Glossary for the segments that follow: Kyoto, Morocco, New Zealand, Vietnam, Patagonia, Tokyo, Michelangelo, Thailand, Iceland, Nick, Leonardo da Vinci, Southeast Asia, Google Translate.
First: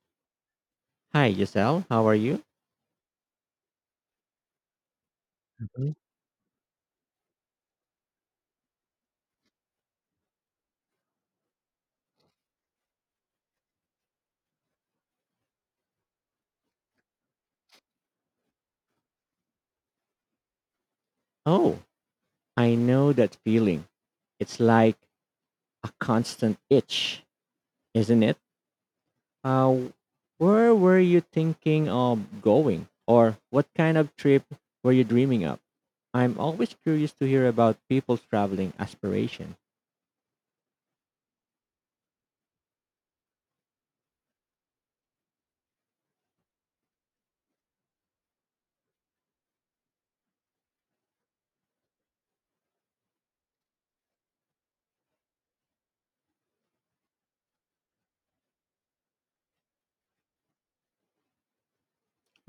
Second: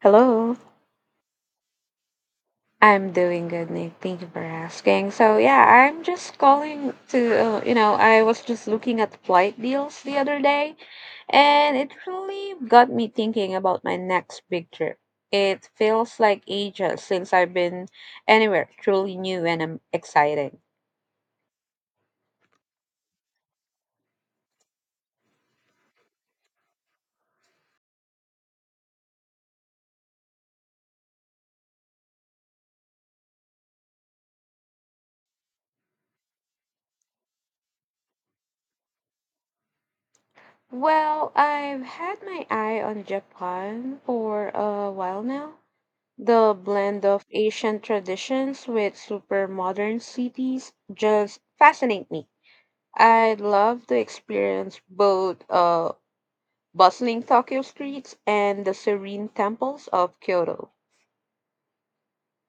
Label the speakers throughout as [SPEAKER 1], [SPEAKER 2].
[SPEAKER 1] Hello,
[SPEAKER 2] Hi, Giselle. How are you?
[SPEAKER 1] I'm doing good, Nick. Thank you for asking. So yeah,
[SPEAKER 2] Mhm.
[SPEAKER 1] I'm just calling to, I was just looking at flight deals the other day, and it really got me thinking about my next big trip. It feels like ages since I've been anywhere truly new and exciting.
[SPEAKER 2] Oh, I know that feeling. It's like a constant itch, isn't it? Uh, where were you thinking of going? Or what kind of trip were you dreaming of? I'm always curious to hear about people's traveling aspiration.
[SPEAKER 1] Well, I've had my eye on Japan for a while now. The blend of Asian traditions with super modern cities just fascinate me. I'd love to experience both bustling Tokyo streets and the serene temples of Kyoto.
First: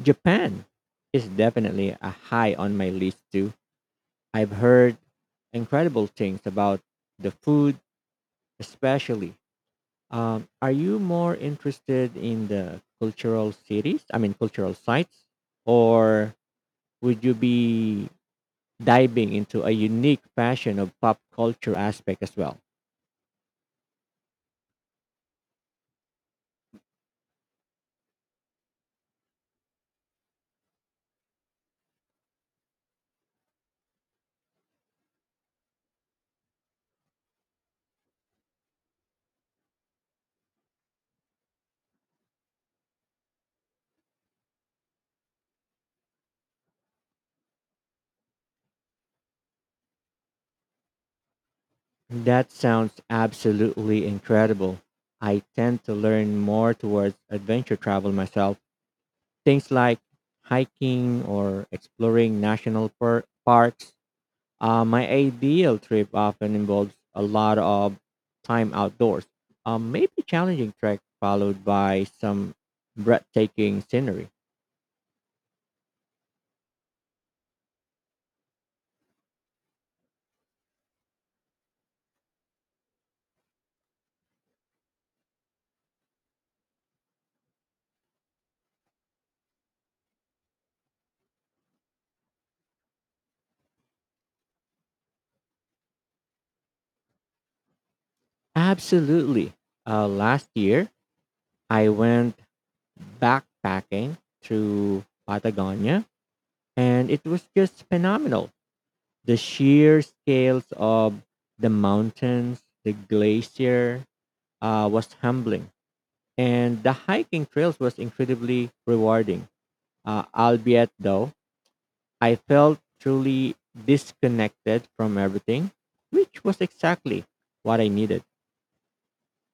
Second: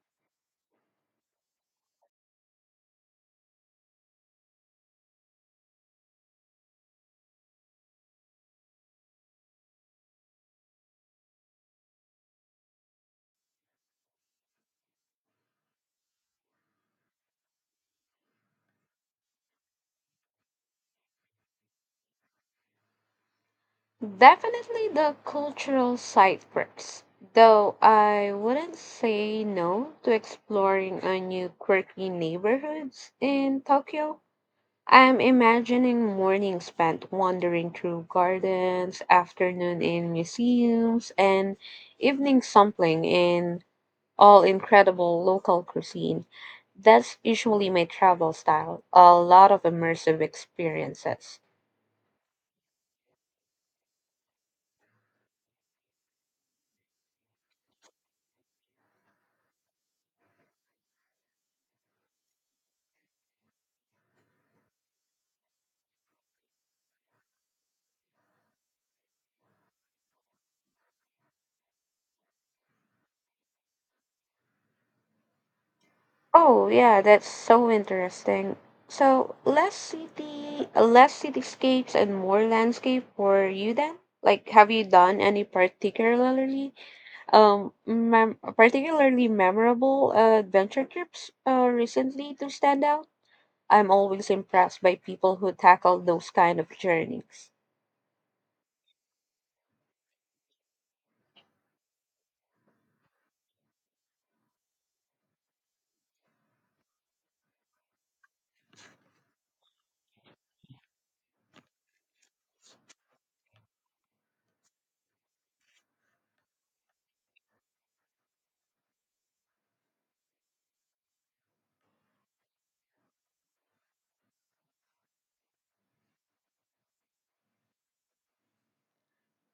[SPEAKER 2] Japan is definitely a high on my list too. I've heard incredible things about the food, especially. Are you more interested in the cultural cities? I mean, cultural sites, or would you be diving into a unique passion of pop culture aspect as well?
[SPEAKER 1] Definitely the cultural side perks, though I wouldn't say no to exploring a new quirky neighborhoods in Tokyo. I'm imagining morning spent wandering through gardens, afternoon in museums, and evening sampling in all incredible local cuisine. That's usually my travel style, a lot of immersive experiences.
[SPEAKER 2] That sounds absolutely incredible. I tend to learn more towards adventure travel myself. Things like hiking or exploring parks. My ideal trip often involves a lot of time outdoors, maybe challenging trek followed by some breathtaking scenery.
[SPEAKER 1] Oh yeah, that's so interesting. So less city, less cityscapes and more landscape for you then? Like, have you done any particularly? Particularly memorable adventure trips recently to stand out. I'm always impressed by people who tackle those kind of journeys.
[SPEAKER 2] Absolutely. Last year, I went backpacking through Patagonia, and it was just phenomenal. The sheer scales of the mountains, the glacier was humbling, and the hiking trails was incredibly rewarding. Albeit though, I felt truly disconnected from everything, which was exactly what I needed.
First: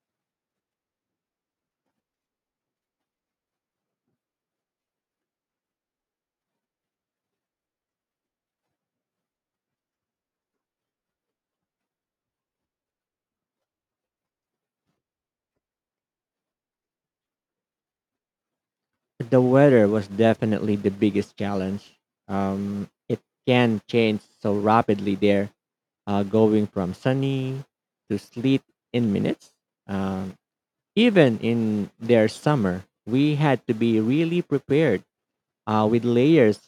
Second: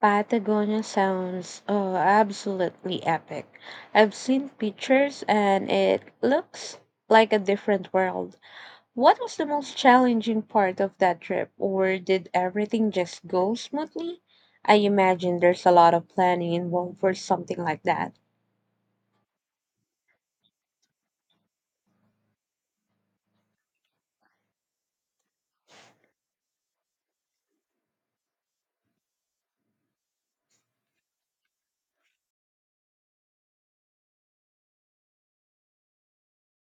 [SPEAKER 1] Patagonia sounds absolutely epic. I've seen pictures and it looks like a different world. What was the most challenging part of that trip or did everything just go smoothly? I imagine there's a lot of planning involved for something like that.
[SPEAKER 2] The weather was definitely the biggest challenge. It can change so rapidly there, going from sunny to sleet in minutes. Um, Even in their summer, we had to be really prepared with layers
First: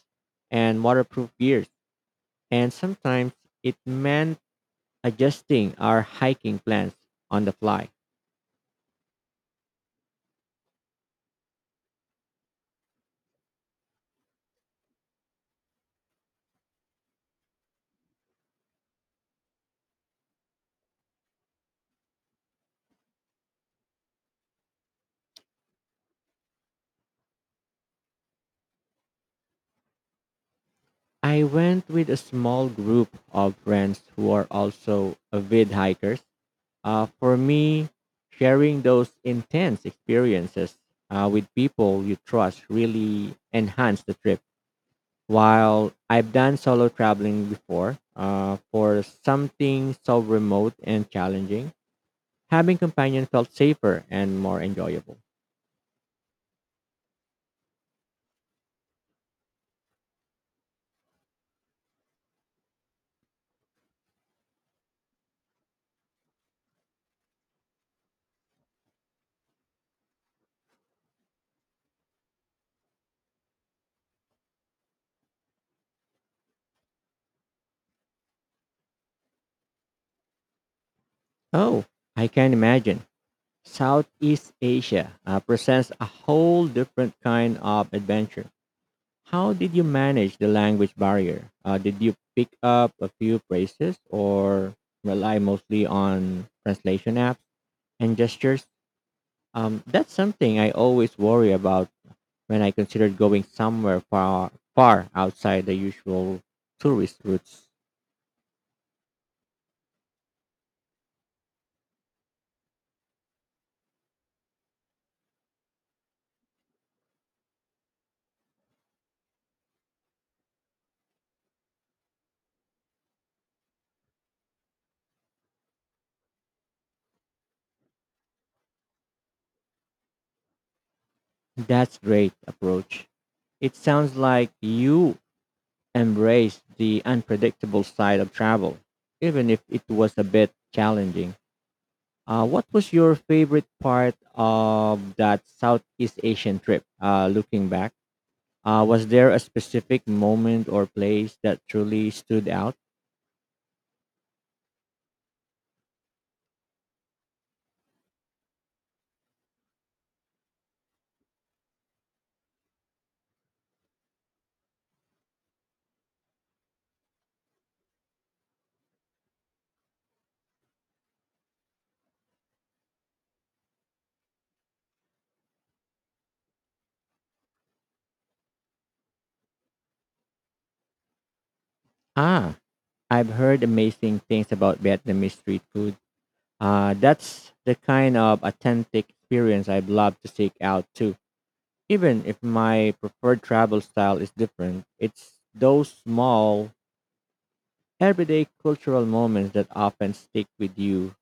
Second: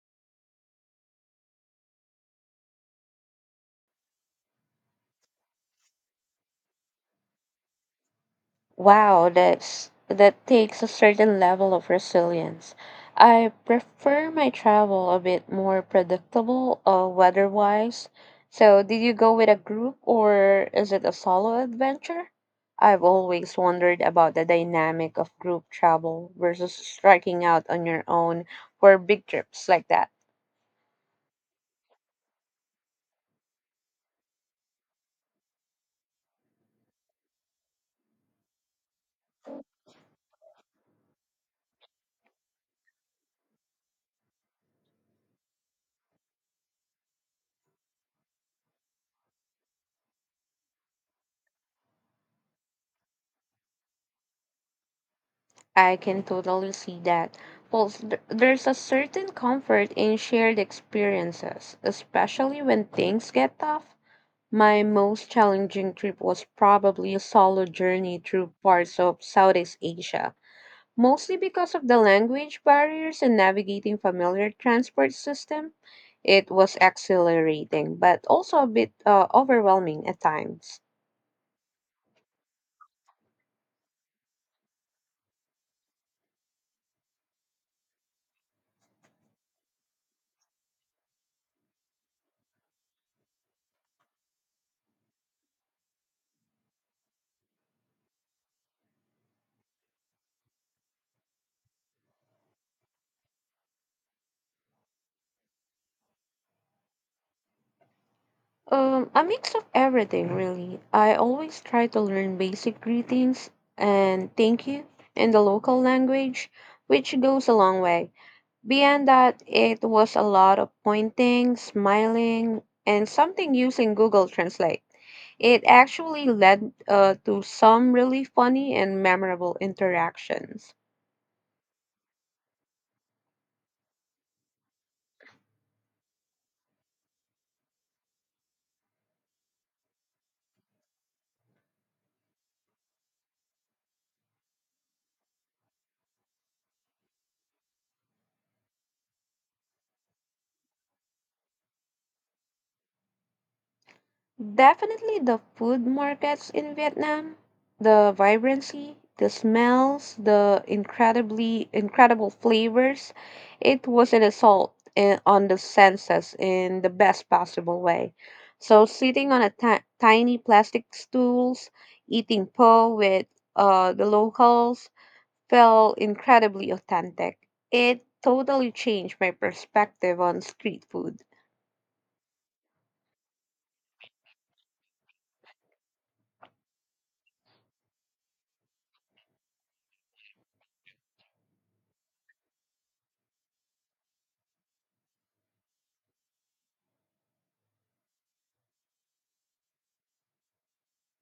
[SPEAKER 2] and waterproof gears. And sometimes it meant adjusting our hiking plans on the fly.
[SPEAKER 1] Wow, that takes a certain level of resilience. I prefer my travel a bit more predictable weather-wise. So, did you go with a group or is it a solo adventure? I've always wondered about the dynamic of group travel versus striking out on your own for big trips like that.
[SPEAKER 2] I went with a small group of friends who are also avid hikers. For me, sharing those intense experiences with people you trust really enhance the trip. While I've done solo traveling before, for something so remote and challenging, having companion felt safer and more enjoyable.
[SPEAKER 1] I can totally see that. Plus, there's a certain comfort in shared experiences, especially when things get tough. My most challenging trip was probably a solo journey through parts of Southeast Asia, mostly because of the language barriers and navigating familiar transport system. It was exhilarating, but also a bit overwhelming at times.
[SPEAKER 2] Oh, I can imagine. Southeast Asia presents a whole different kind of adventure. How did you manage the language barrier? Did you pick up a few phrases or rely mostly on translation apps and gestures? That's something I always worry about when I consider going somewhere far, far outside the usual tourist routes.
[SPEAKER 1] A mix of everything, really. I always try to learn basic greetings and thank you in the local language, which goes a long way. Beyond that, it was a lot of pointing, smiling, and something using Google Translate. It actually led to some really funny and memorable interactions.
[SPEAKER 2] That's great approach. It sounds like you embraced the unpredictable side of travel, even if it was a bit challenging. What was your favorite part of that Southeast Asian trip? Looking back, was there a specific moment or place that truly stood out?
[SPEAKER 1] Definitely the food markets in Vietnam, the vibrancy, the smells, the incredibly incredible flavors. It was an assault on the senses in the best possible way. So sitting on a tiny plastic stools, eating po with the locals felt incredibly authentic. It totally changed my perspective on street food.
[SPEAKER 2] Ah, I've heard amazing things about Vietnamese street food. That's the kind of authentic experience I'd love to seek out too. Even if my preferred travel style is different, it's those small everyday cultural moments that often stick with you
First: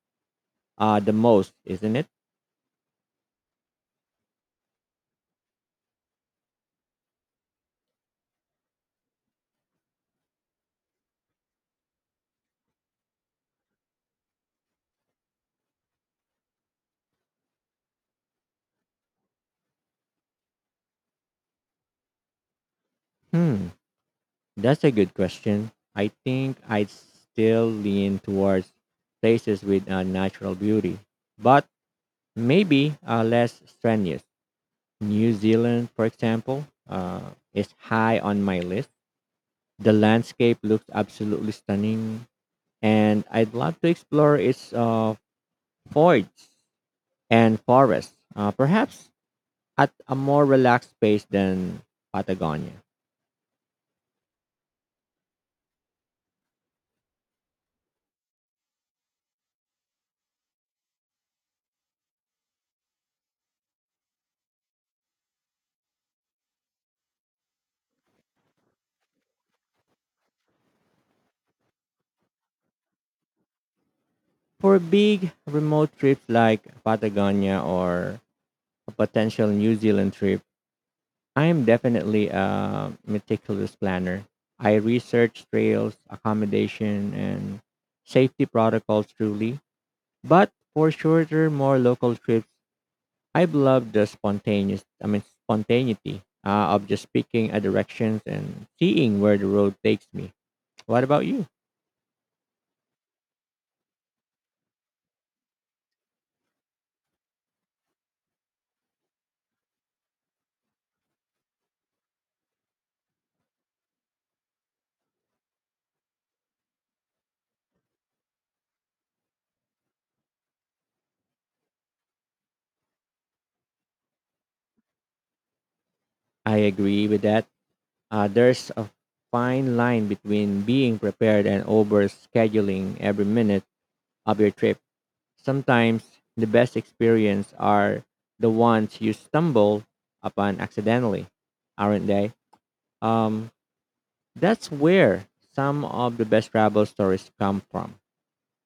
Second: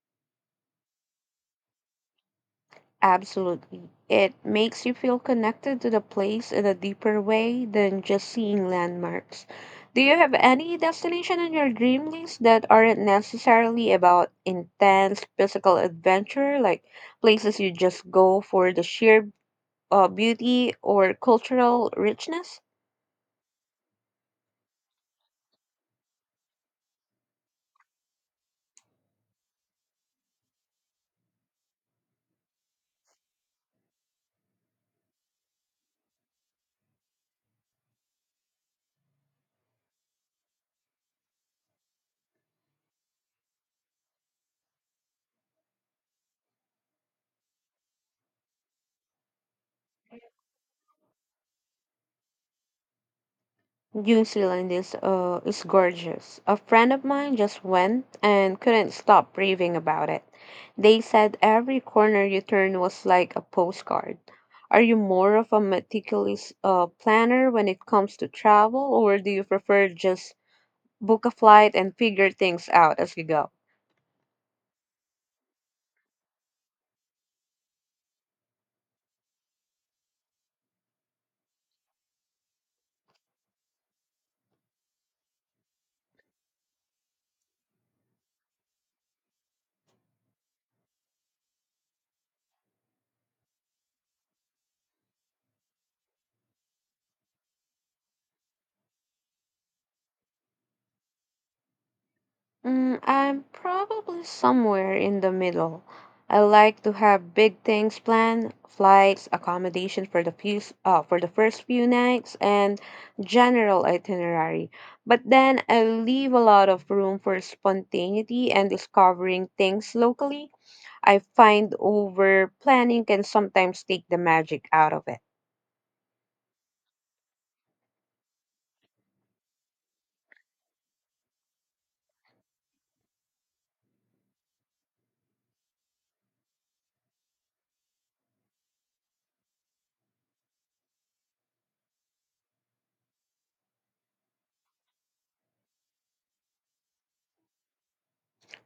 [SPEAKER 2] the most, isn't it?
[SPEAKER 1] Absolutely. It makes you feel connected to the place in a deeper way than just seeing landmarks. Do you have any destination on your dream list that aren't necessarily about intense physical adventure, like places you just go for the sheer beauty or cultural richness?
[SPEAKER 2] Hmm, that's a good question. I think I'd still lean towards places with natural beauty, but maybe less strenuous. New Zealand, for example, is high on my list. The landscape looks absolutely stunning, and I'd love to explore its forests and forests. Perhaps at a more relaxed pace than Patagonia.
[SPEAKER 1] New Zealand is gorgeous. A friend of mine just went and couldn't stop raving about it. They said every corner you turn was like a postcard. Are you more of a meticulous planner when it comes to travel, or do you prefer just book a flight and figure things out as you go?
[SPEAKER 2] For big remote trips like Patagonia or a potential New Zealand trip, I am definitely a meticulous planner. I research trails, accommodation, and safety protocols truly. But for shorter, more local trips, I love the spontaneity of just picking a directions and seeing where the road takes me. What about you?
[SPEAKER 1] I'm probably somewhere in the middle. I like to have big things planned, flights, accommodation for the few, for the first few nights, and general itinerary. But then I leave a lot of room for spontaneity and discovering things locally. I find over planning can sometimes take the magic out of it.
[SPEAKER 2] I agree with that. There's a fine line between being prepared and overscheduling every minute of your trip. Sometimes the best experience are the ones you stumble upon accidentally, aren't they? Um, that's where some of the best travel stories come from.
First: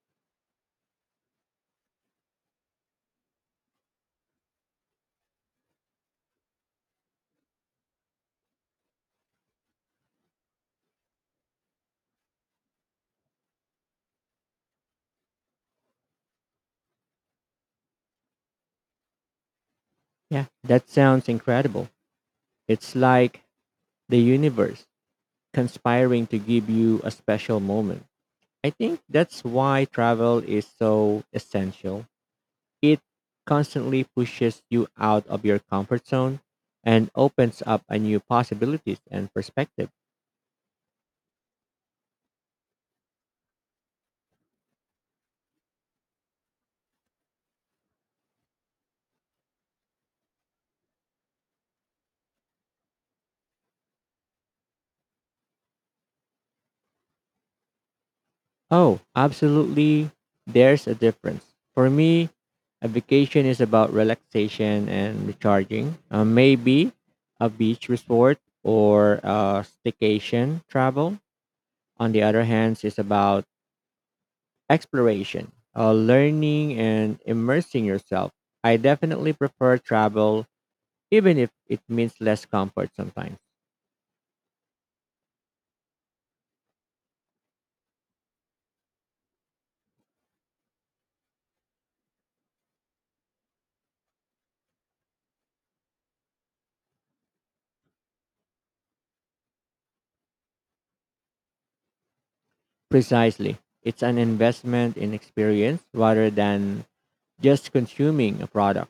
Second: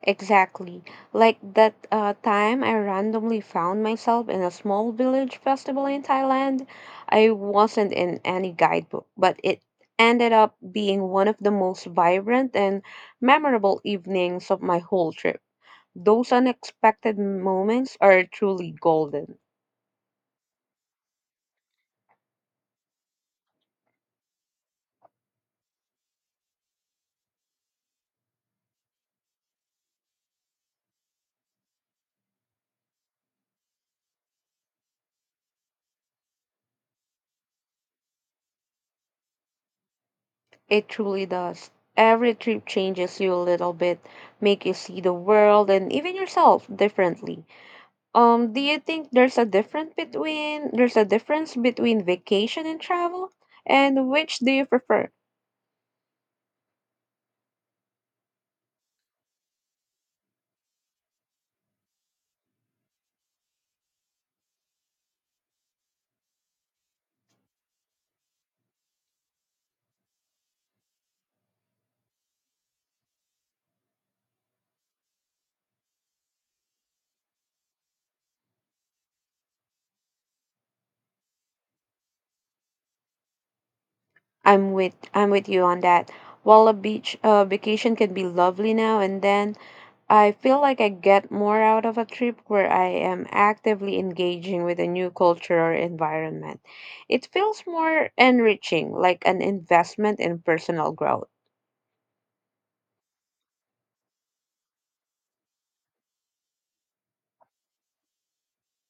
[SPEAKER 1] Exactly. Like that time I randomly found myself in a small village festival in Thailand. I wasn't in any guidebook, but it ended up being one of the most vibrant and memorable evenings of my whole trip. Those unexpected moments are truly golden.
[SPEAKER 2] Yeah, that sounds incredible. It's like the universe conspiring to give you a special moment. I think that's why travel is so essential. It constantly pushes you out of your comfort zone and opens up a new possibilities and perspective.
[SPEAKER 1] It truly does. Every trip changes you a little bit, make you see the world and even yourself differently. Do you think there's a difference between vacation and travel? And which do you prefer?
[SPEAKER 2] Oh, absolutely. There's a difference. For me, a vacation is about relaxation and recharging. Maybe a beach resort or a staycation travel. On the other hand, is about exploration, learning, and immersing yourself. I definitely prefer travel, even if it means less comfort sometimes.
[SPEAKER 1] I'm with you on that. While a beach vacation can be lovely now and then, I feel like I get more out of a trip where I am actively engaging with a new culture or environment. It feels more enriching, like an investment in personal growth.
[SPEAKER 2] Precisely. It's an investment in experience rather than just consuming a product.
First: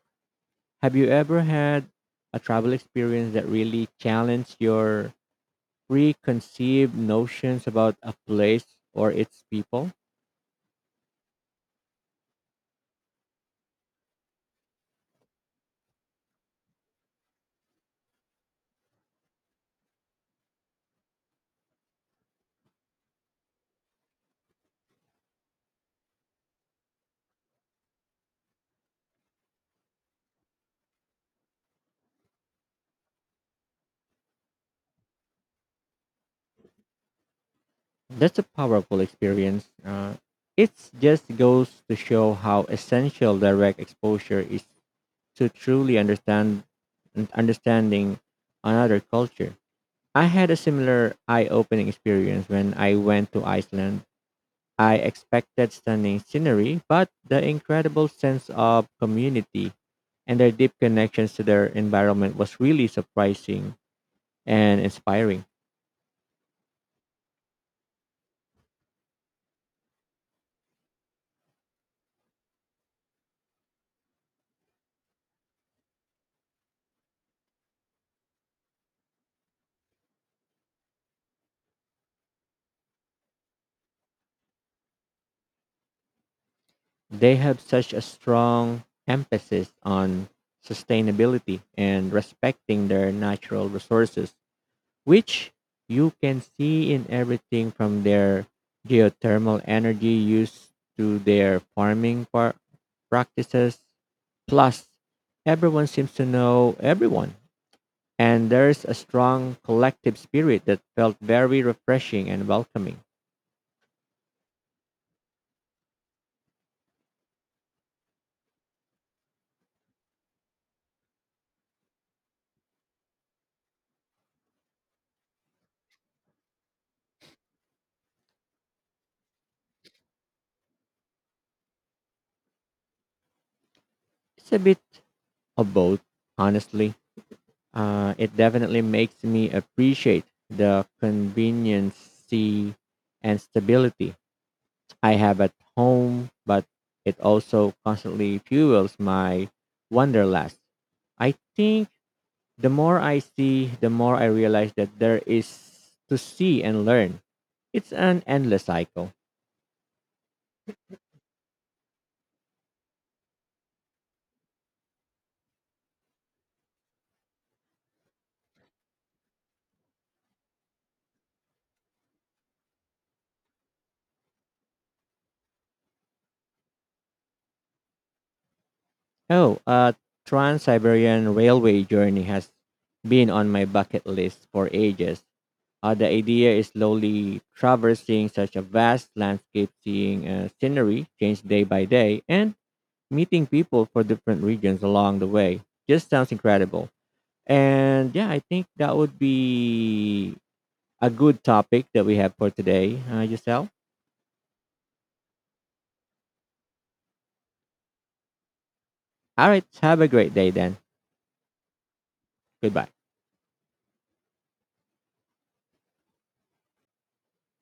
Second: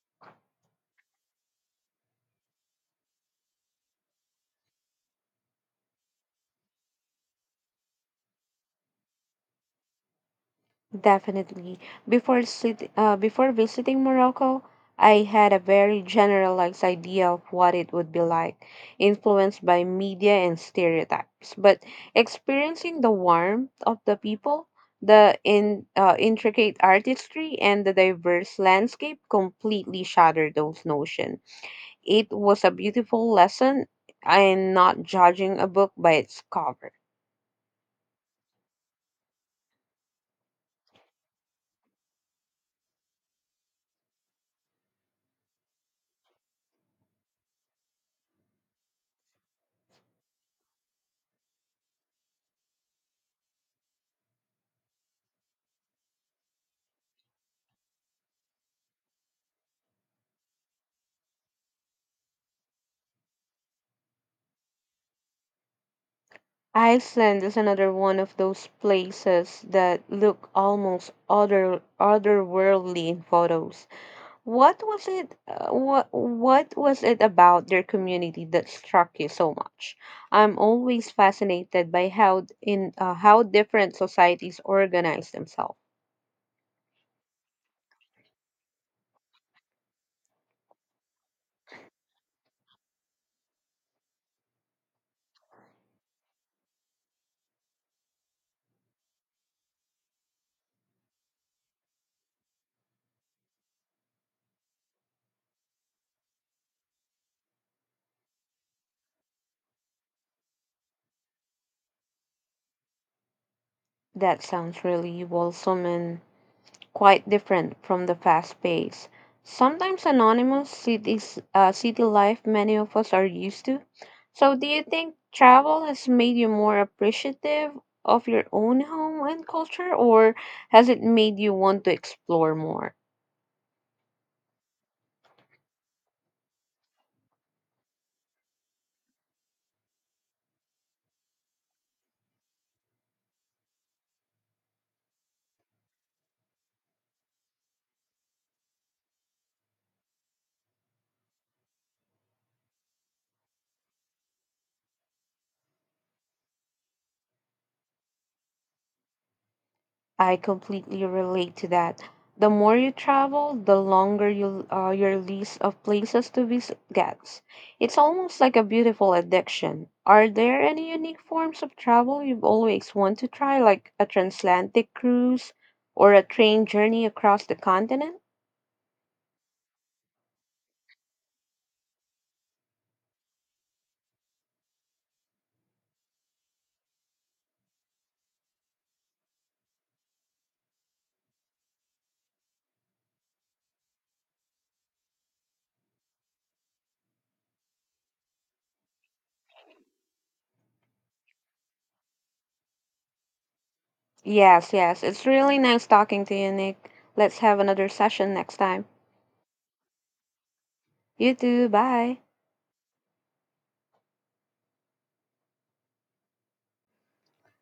[SPEAKER 2] Have you ever had a travel experience that really challenged your preconceived notions about a place or its people?
[SPEAKER 1] Definitely. Before visiting Morocco, I had a very generalized idea of what it would be like, influenced by media and stereotypes. But experiencing the warmth of the people, the intricate artistry, and the diverse landscape completely shattered those notions. It was a beautiful lesson in not judging a book by its cover.
[SPEAKER 2] That's a powerful experience. It just goes to show how essential direct exposure is to truly understand understanding another culture. I had a similar eye-opening experience when I went to Iceland. I expected stunning scenery, but the incredible sense of community and their deep connections to their environment was really surprising and inspiring.
[SPEAKER 1] Iceland is another one of those places that look almost otherworldly in photos. What was it? What was it about their community that struck you so much? I'm always fascinated by how d- in how different societies organize themselves.
[SPEAKER 2] They have such a strong emphasis on sustainability and respecting their natural resources, which you can see in everything from their geothermal energy use to their practices. Plus, everyone seems to know everyone, and there's a strong collective spirit that felt very refreshing and welcoming.
[SPEAKER 1] That sounds really wholesome and quite different from the fast pace, sometimes anonymous cities, city life many of us are used to. So, do you think travel has made you more appreciative of your own home and culture, or has it made you want to explore more?
[SPEAKER 2] It's a bit of both, honestly. It definitely makes me appreciate the conveniency and stability I have at home, but it also constantly fuels my wanderlust. I think the more I see, the more I realize that there is to see and learn. It's an endless cycle.
[SPEAKER 1] I completely relate to that. The more you travel, the longer you, your list of places to visit gets. It's almost like a beautiful addiction. Are there any unique forms of travel you've always wanted to try, like a transatlantic cruise or a train journey across the continent?
[SPEAKER 2] Oh, a Trans Siberian Railway journey has been on my bucket list for ages. The idea is slowly traversing such a vast landscape, seeing scenery change day by day, and meeting people for different regions along the way. Just sounds incredible. And yeah, I think that would be a good topic that we have for today, Giselle.
[SPEAKER 1] Yes, yes. It's really nice talking to you, Nick. Let's have another session next time.
[SPEAKER 2] All right, have a great day then.
[SPEAKER 1] You too. Bye.
[SPEAKER 2] Goodbye.